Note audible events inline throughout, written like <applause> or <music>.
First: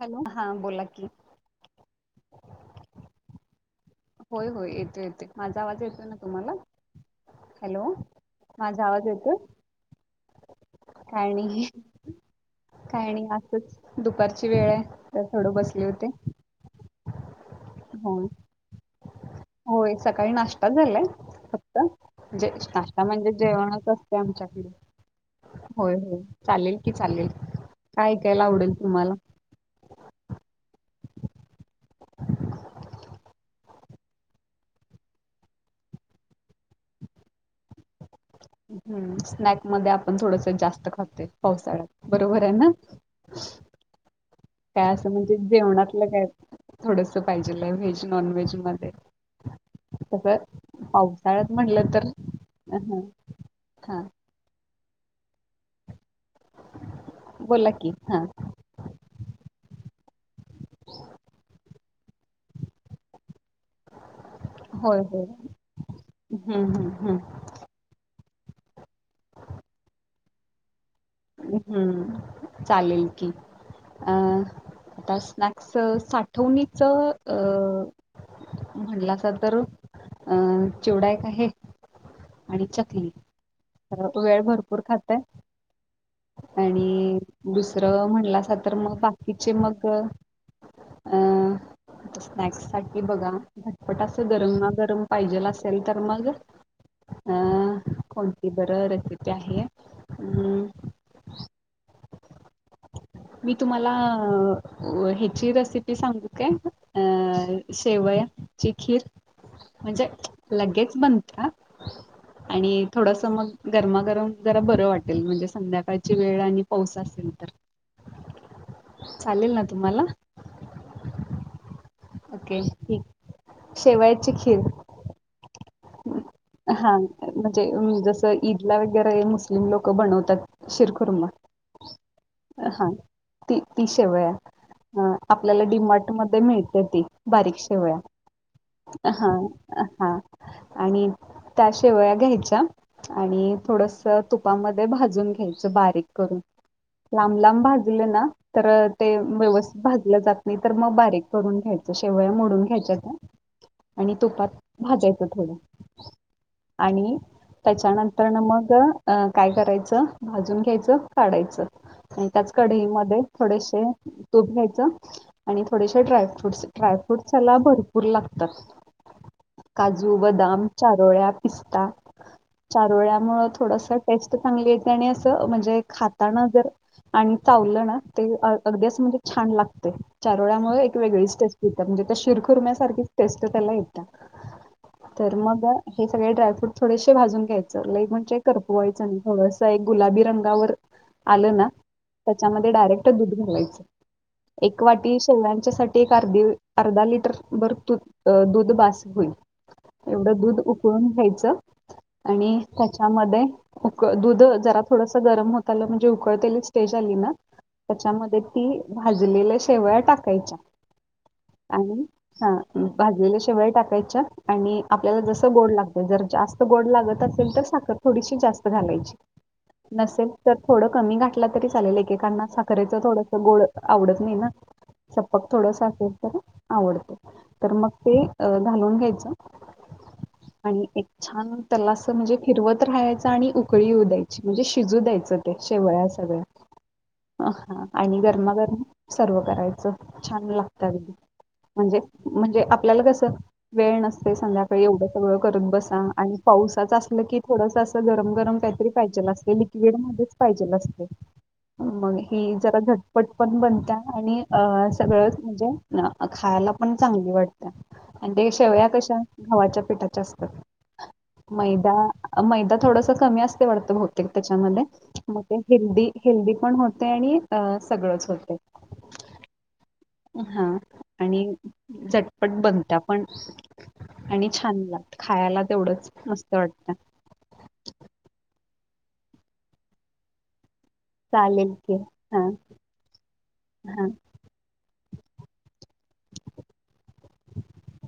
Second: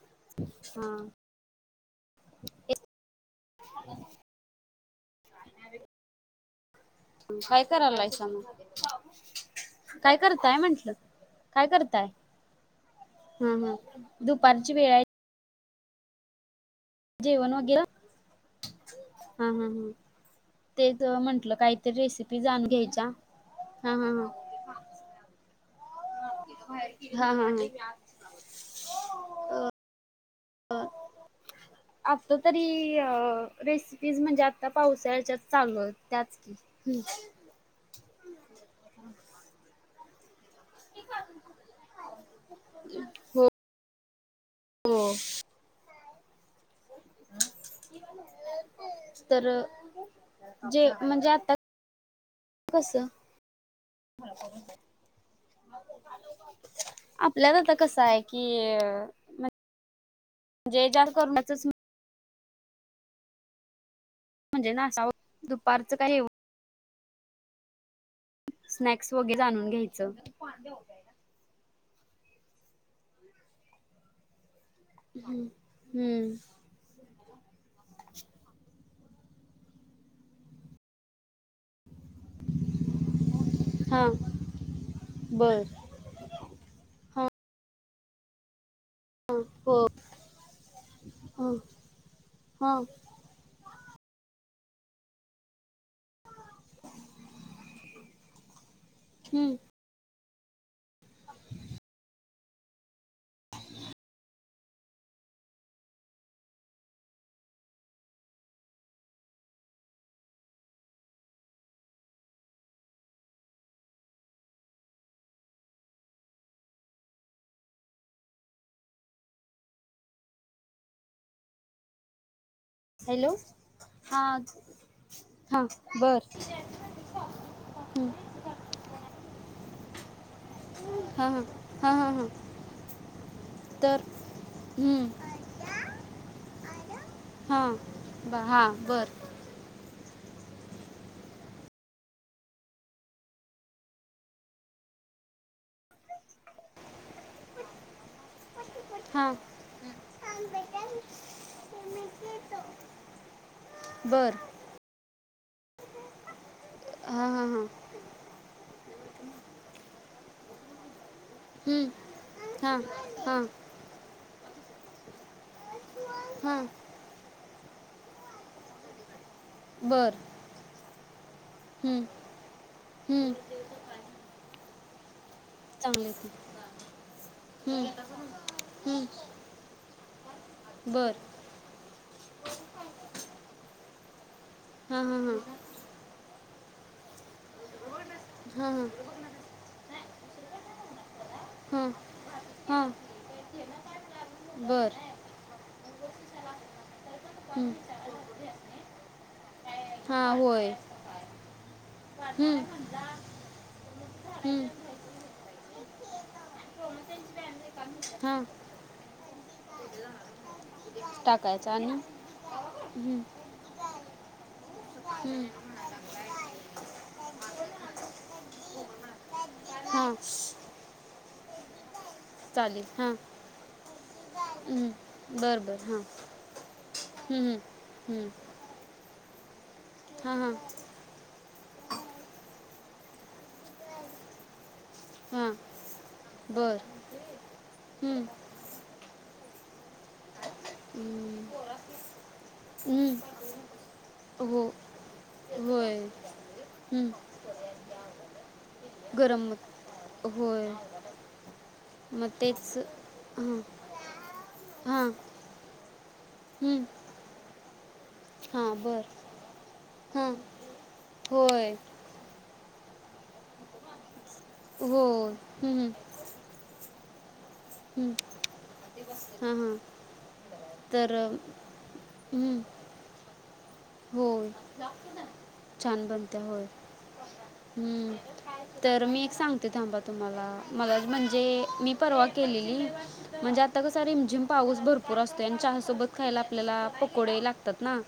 Hello हा बोला की... हा होय होय येतो येते माझा आवाज येतोय ना तुम्हाला... काय हॅलो करलायस माझा ना आवाज येतोय काय करताय म्हंटल काय करताय... काय नाही असंच दुपारची वेळ आहे तर थोड बसली होते... जेवण... हो... हो... होय सकाळी नाश्ता झालाय म्हंटलं फक्त काहीतरी रेसिपी जाणून नाश्ता घ्यायच्या. म्हणजे जेवणच असते आ... च. ह <inaudible> होय हो चालेल की चालेल काय ऐकायला आवडेल तुम्हाला. ह. <inaudible> आता तरी अ रेसिपीज म्हणजे आता पावसाळ्याच्याच चालू आहेत त्याच की. हम्. हम् स्नॅक मध्ये आपण थोडं. जास्त खात पावसाळ्यात बरोबर आहे ना. हो काय असं हो म्हणजे जेवणातलं काय. थोडस पाहिजेलय व्हेज नॉन व्हेज मध्ये. तर तस पावसाळ्यात म्हणलं तर कस? ह हा आपल्याला बोला आता की कसं हा आहे कि. म्हणजे ज्या कर. म्हणजे हो नाश्ता हो दुपारचं काय हम् हम् ह. स्नॅक्स वगैरे जाणून घ्यायचं. हम्म चालेल की अ. आता स्नॅक्स हम्म हम्म साठवणीच अ. म्हणलासा तर अ चिवडाय का आहे. आणि चकली हा तर तू वेळ भरपूर खातय. बर आणि हा दुसरं म्हटलं अस तर मग बाकीचे हो मग. अ ह स्नॅक्स हा साठी बघा झटपट अस गरम. गरम पाहिजे असेल तर मग अ कोणती. बर रेसिपी हम्म आहे अ. मी तुम्हाला ह्याची रेसिपी सांग का शेव. खीर म्हणजे लगेच बनते. आणि थोडस मग गरमागरम जरा बरं वाटेल म्हणजे संध्याकाळची वेळ आणि पाऊस असेल. तर. चालेल ना तुम्हाला? ओके. हॅलो हा शेवयाची खीर. हा बर हा म्हणजे हम्म जस ईदला वगैरे मुस्लिम लोक. बनवतात शिरखुर. हा हा हा हा हां ती तर शेवय हम्म आपल्याला डी मार्ट मध्ये मिळतात ती. बारीक हां शेवया ब हां बर हा. हा <unintelligible> आणि त्याशिवया घ्यायच्या आणि थोडस तुपामध्ये भाजून घ्यायचं बारीक करून. ह लांब लांब भाजूलं ना. तर ते हां व्यवस्थित भाजलं जात नाही तर मग बारीक करून घ्यायचं शेवया मोडून घ्यायच्या त्या. आणि बर तुपात भाजायचं थोडं. आणि हां हां त्याच्यानंतर ना मग अ काय करायचं. भाजून घ्यायचं काढायचं आणि त्याच हां कढईमध्ये हां हां थोडेसे. तूप घ्यायचा आणि थोडेसे हां ड्रय्रूट्स ड्रायफ्रूट्स. त्याला भरपूर लागतात. बर काजू बदाम चारोळ्या पिस्ता. हम्म हम्म चारोळ्यामुळे थोडस टेस्ट चांगली. त्या अस म्हणजे चांगले की खाताना जर आणि चावलं ना हम्म ते अगदी असं म्हणजे हम्म छान लागत. चारोळ्यामुळे एक बर वेगळीच टेस्ट येतात म्हणजे त्या शिरखुरम्यासारखीच टेस्ट त्याला येता. हां हां तर हां मग हे सगळे ड्रायफ्रूट थोडेसे भाजून घ्यायचंईक म्हण. ते हां करपवायचं नाही गुलाबी रंगावर आलं ना. हां हां त्याच्यामध्ये हां डायरेक्ट दूध घावायच एक बर वाटी शेवच्या सा. ते कर दे अर्धा लिटर. हम्म र दूध बस होईल हां एवढं दूध होय उकळून घ्यायचं. आणि हम्म, त्याच्यामध्ये उक दुध हम्म, जरा थोडस गरम होत आल म्हणजे उकळते. ली ना त्याच्यामध्ये हां ती भाजलेल्या शेवया टाकायचा टाकायचं आणि हम्म, हा भाजलेल्या शेवया टाकायच्या आणि आपल्याला जस हम्म, गोड लागत ज. जास्त गोड लागत असेल तर साखर थोडीशी जास्त घालायची. हां नसेल तर थोडं कमी घाठला तरी चालेल क कांना चालेल साखरेचं हां थोडस गोड आवडत नाही ना हम्म, चपक बरं बरं हां थोडसफेल तर आवडत हम्म, तर मग ते हम्म, घालून घ्यायचं हां हां आणि एक छान त्याला अस म्हणजे फिरवत राहायच आणि उकळीऊ द्यायची म्हणजे शिजू द्यायचं हां ते शेवळ बरं सगळ्या आणि हम्म, गरमा गरमा सर्व करायचं छान लागतं अदी म्हणजे म्हणजे आपल्याला हम्म, कस वेळ नसते हो संध्याकाळी एवढं सगळं करून होय बस ां आणि पावसाच हम्म, असलं की थोडस अस गरम गरम े गरम लिक्विड मग मध्येच पाहिजे होय नसते <unintelligible> मग ही जरा झटपट हां पण बनत आणि हां सगळंच म्हणजे खायला हम्म, पण चांगली वाटते आणि ते हां शेवया बरं कशा हवाच्या पिठाच्या हां असतात होय मैदा मैदा थोडस कमी असते वाटतं बतेक त्याच्यामध्ये हो मग ते हम्म, हेल्दी हेल्दी पण होते आणि अ हम्म, सगळंच होत हां हां हा तर आणि हम्म, झटपट बघता पण आणि होय छान लागत खायला छान तेवढंच बनत्या मस्त होय वाटतं हम्म तर मी एक सांगते थांबा तुम्हाला मला म्हणजे चालेल मी की परवा हा केलेली म्हणजे आता कसं हा रिमझिम पाऊस भरूर पूर असतो आणि चह सोबत खायला आपल्याला पकोडे लागतात ना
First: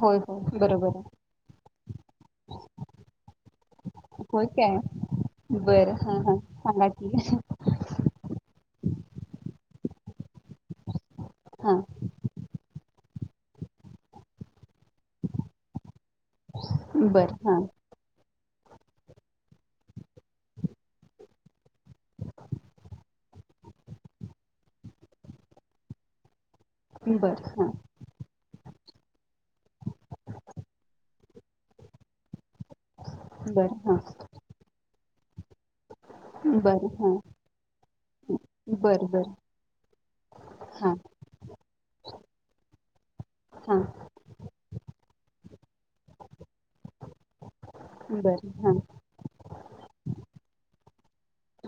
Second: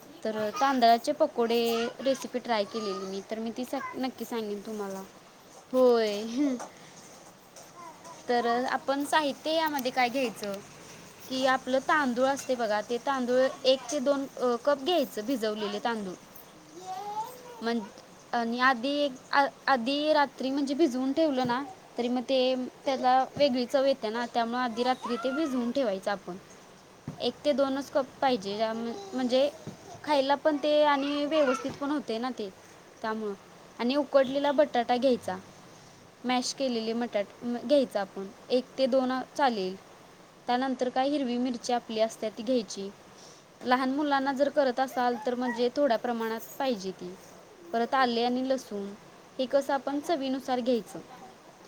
होय तर होय बरोबर तांदळाचे आहे पकोडे रेसिपी ट्राय केलेली मी तर मी त नक्की होय सांगेन काय तुम्हाला बरं हां होय हां सांगा की तर आपण साहित्य यामध्ये काय घ्यायचं कि हां आपलं तांदूळ अस ते बघा तांदूळ एकचे दोन कप घ्यायचं भिजवलेले बरं हां तांदूळण आणि आधी आधी रात्री म्हणजे भिजून ठेवलं ना तरी मग ते त्याला वेगळी चव येत आहे ना त्यामुळे आधी रात्री ते भिजवून ठेवायचं आपण एक बरं ते हां दोनच कप पाहिजे म्हणजे खायला पण ते आणि व्यवस्थित पण होते ना ते त्यामुळ बरं आणि हां उकडलेला बटाटा घ्यायचा मॅश केलेले बरं हां मटाट घ्यायच आपण एक ते बरं दोन बरं चालेल त्यानंतर हां काय हिरवी मिरची आपली असते ती घ्यायची हां लहान लाना जर करत असाल तर म्हणजे थोड्या प्रमाणात पाहिजे त परत आले आणि बरं हां लसूण हे कसं आपण चवीनुसार घ्यायचं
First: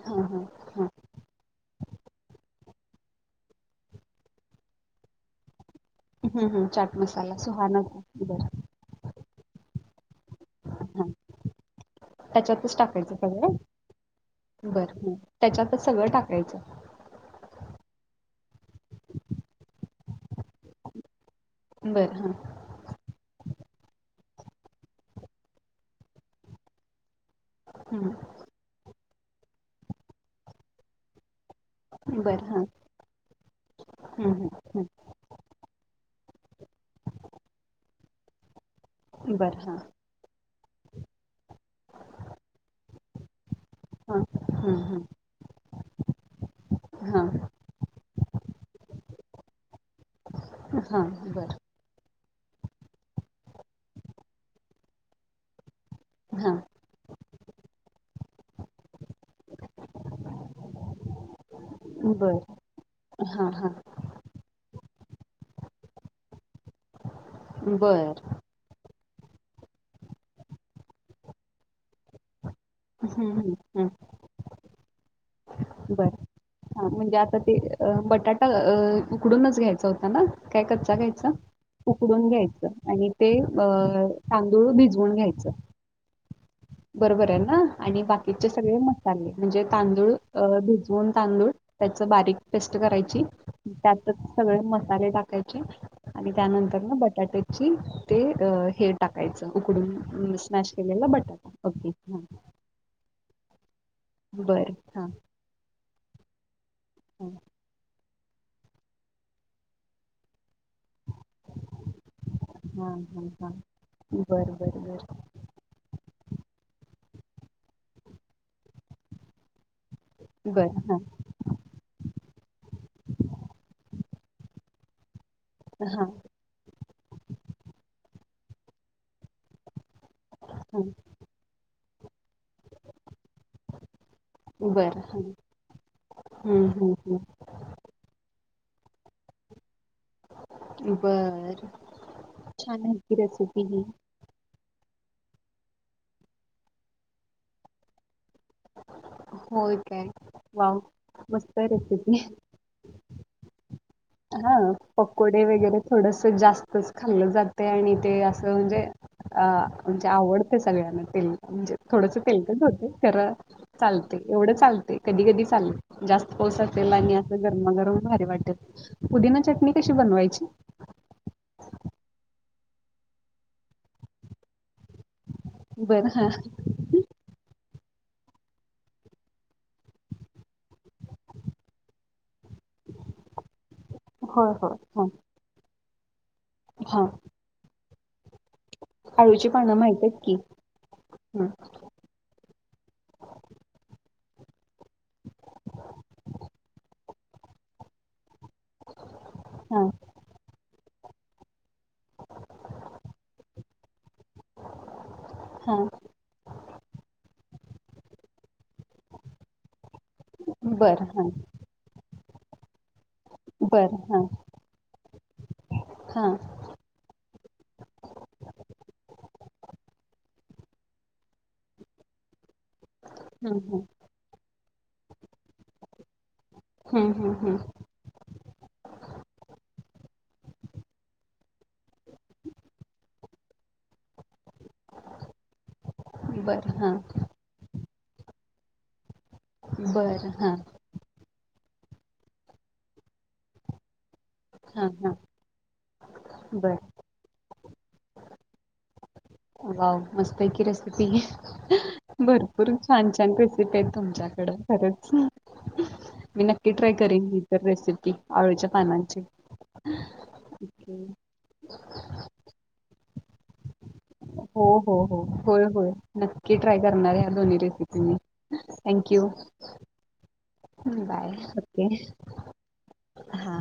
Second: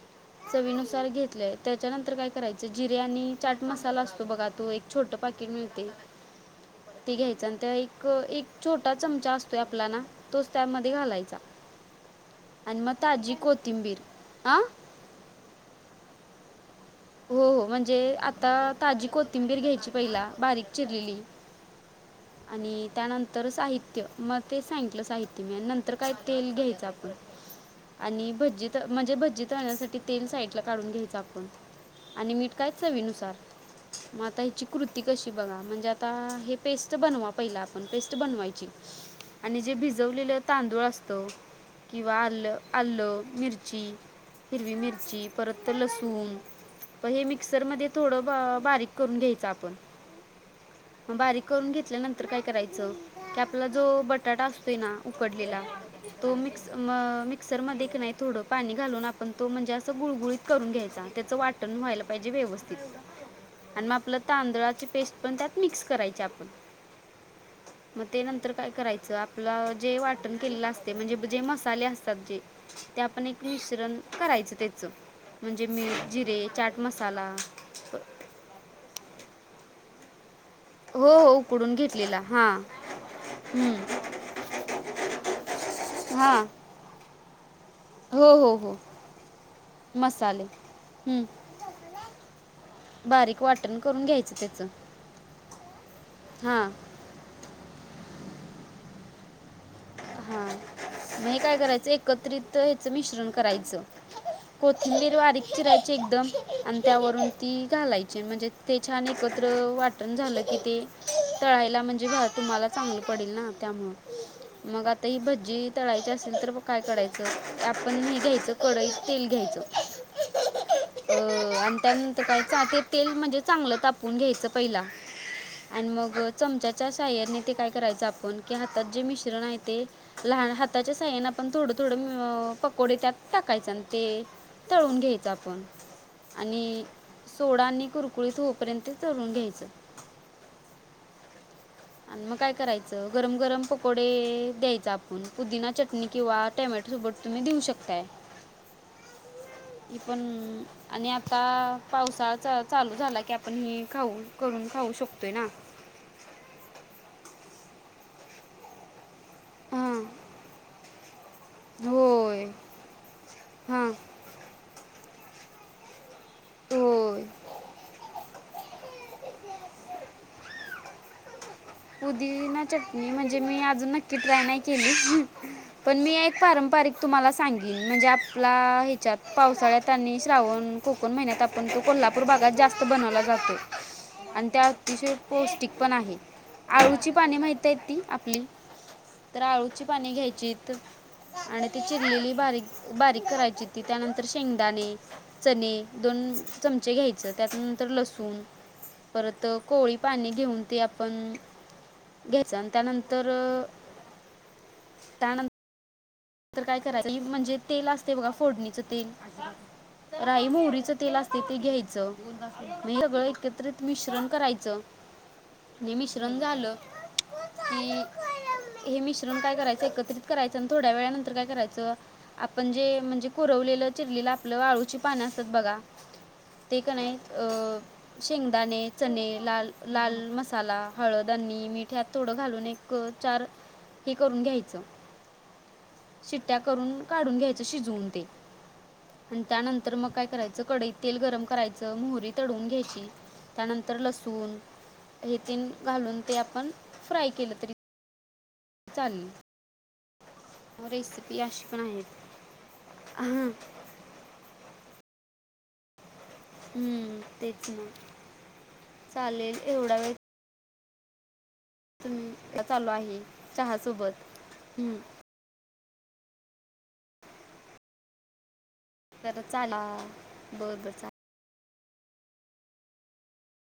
हां हां हां चवीनुसार घेतलेय त्याच्या नंतर काय करायचं जिर्या आणि चाट मसाला असतो बघा तो एक छोट पाकीट मिळते हम् हम ते घ्यायच आणि ते एक एक छोटा चमचा असतोय आपला ना तोच त्यामध्ये हां घालायचा त्याच्यातच आणि मग टाकायचं ताजी कोथिंबीर हां सगळ बर त्याच्यातच सगळं टाका नाहीच्या हो हो म्हणजे आता ताजी कोथिंबीर घ्यायची पहिला बारीक चिरलेली बरं हां आणि त्यानंतर साहित्य मग ते सांगितलं साहित्य मी आणि नंतर काय तेल घ्यायचं आपलं हं आणि भज्जी म्हणजे भजी तळण्यासाठी तेल साइड ला काढून घ्यायच आपण आणि बरं मीठ हां कायच चवीनुसार मग हं आता हं हिची कृती कशी बघा म्हणजे आता हे पेस्ट बनवा पहि आपण पेस्ट बनवायची हं बरं जे हां भिजवले तांदूळ असतो किंवा आलं आलं मिरची हां हिरवी हं हं मिरची परत तर लसूण प हे हां मिक्सर मध्ये थोडं बारीक करून घ्यायचं आपण हा मग बारीक ब करून घेतल्यानंतर काय करायचं की आपला जो बटाटा असतोय ना उकडलेला तो हा मिक्स मिक्सर म की नाही थोडं पाणी घालून आप पण तो म्हणजे असं गुळगुळीत करून घ्यायचा त्याचं वाटण व्हायला पाहिजे बर व्यवस्थित हा हा आणि मग आपलं तांदळाची पेस्ट पण त्यात मिक्स करायचे आपण मग ते बर नंतर काय करायच आपलं जे वाटण केलेलं असते म्हणजे जे मसाले असतात जे ते आपण हम्म एक हम्म मिश्रण हम्म करायचं त्याच बर हा म्हणजे आता ते बटाटा उकडूनच घ्यायचा होता ना काय कच्चा हो घायचं हो उकडून घेतलेला उकडून हां घ्यायचं आणि ते अ तांदूळ भिजवून घ्यायचं हां बरोबर आहे ना आणि हो बाकीचे हो हो सगळे मसाले म्हणजे तांदूळ मसाले भिजवून हं. तांदूळ त्याच बारीक पेस्ट करायची बारीक वाटण करून त्यातच घ्यायचं सगळे त्याचं मसाले टाकायचे आणि हां त्यानंतर ना बटाट्याची ते हे टाकायचं उकडून स्मॅश केलेला बटाटा करायच ओके एकत्रित हेच मिश्रण करायचं बरं हां कोथिंबीर बारीक चिरायची एकदम आणि त्यावरून हां ती घालायची म्हणजे ते छान एकत्र वाटण झालं की किती तळायला म्हणजे घट्ट तुम्हाला हां चांगलं हां पडेल ना हां बरं त्यामुळे बरं मग आता बरं ही भजी तळायची असेल तर मग काय करता आपण हे घ्यायचं कडईत तेल घ्यायच हो बरं हां आणि त्यानंतर कायच ते तेल म्हणजे चांगलं तापून घ्यायचं पहिला आणि हां मग चमच्याच्या सहाय्याने ते काय करायचं आपण कि हातात जे मिश्रण आहे ते लहान हां हाताच्या सहाय्याने आपण थोडं थोडं पकोडे त्यात टाकायचे आणि ते तळून बरं हां घ्यायचं आपण हं आणि हं सोडा आणि कुरकुळीत होऊपर्यंत तळुन घ्यायचं हं बर आणि मग काय करायचं गरम गरम ही पकोडे द्यायचे. पुदिना चटणी किंवा टोमॅटो सोबट तुम्ही देऊ शकताय होय कि काय पण वाव आणि आता मस्त रेसिपी पावसाळा चालू झाला की आपण हि हा पकोडे वगैरे थोडस जास्तच खाल्लं जाते आणि ते असं म्हणजे अ हां म्हणजे आवडते सगळ्यांना तेल म्हणजे थोडस होय तेलकट होते खर हां चालत एवढं चालतय कधी कधी चालेल जास्त पाऊस असेल आणि होय असं गरमागरम भारी वाटेल पुदिना चटणी कशी बनवायची पुदिना चटणी म्हणजे मी अजून नक्की ट्राय नाही केली पण बरं मी हा एक पारंपरिक तुम्हाला सांगीतल म्हणजे आपला ह्याच्यात पावसाळ्यात आणि श्रावण कोकण महिन्यात आपण तो कोल्हापूर भागात जास्त बनवला जातो आणि होय त्या होय हा अतिशय पौष्टिक पण आहे हा आळूची पाने माहती आहे ती आपली तर पानं आळूची माहित पाणी आहेत की घ्यायचीत ह आणि ती चिरलेली बारीक बारीक करायची ती त्यानंतर तर शेंगदाणे चणे दोन चमचे घ्यायचं त्यानंतर लसूण परत हा कोवळी पाने घेऊन ते आपण घ्यायच आणि त्यानंतर त्यान हा तरर काय करायचं एक म्हणजे तेल असते बघा फोडणीचं तेल राई मोहरीच बरं तेल हा असते ते घ्यायचं. सगळं एकत्रित बरं हा मिश्रण करायचं हा मिश्रण झालं की हे मिश्रण काय करायचं एकत्रित करायचं आणि थोड्या वेळा नंतर काय करायचं आपण जे म्हणजे हं हं कुरवलेलं चिरलीलं आपलं आळूची पाणी असतात बघा ते हं कणाय हं अ हं शेंगदाणे चने लाल लाल मसाला हळद आणि मीठ यात थोडं घालून एक चार हे करून घ्यायच शिट्ट्या बरं हां करून काढून घ्यायचं शिजवून आणि त्यानंतर मग काय बरं हां करायचं कडईत तेल गरम करायचं मोहरी तडवून घायच्ची त्यानंतर लसूण हां हां हे त घालून ते आपण बरं फ्राय केलं तरी चालेल वाव मस्त आहे की रेसिपी अशी पण आहे भरपूर छान छान हां रेसिपी आहे तुमच्याकडे खरच मी नक्की ट्राय हम्म, करेन इतर तेच ना रेसिपी अळूच्या पानांची चालेल एवढा वेळ ओके तुम्ही चालो आहे चहा सोबत हो हो हो होय होय नक्की ट्राय करणार या दोन्ही रेसिपीी थँक्यू तर चाला बरं बरं चालेल बाय हा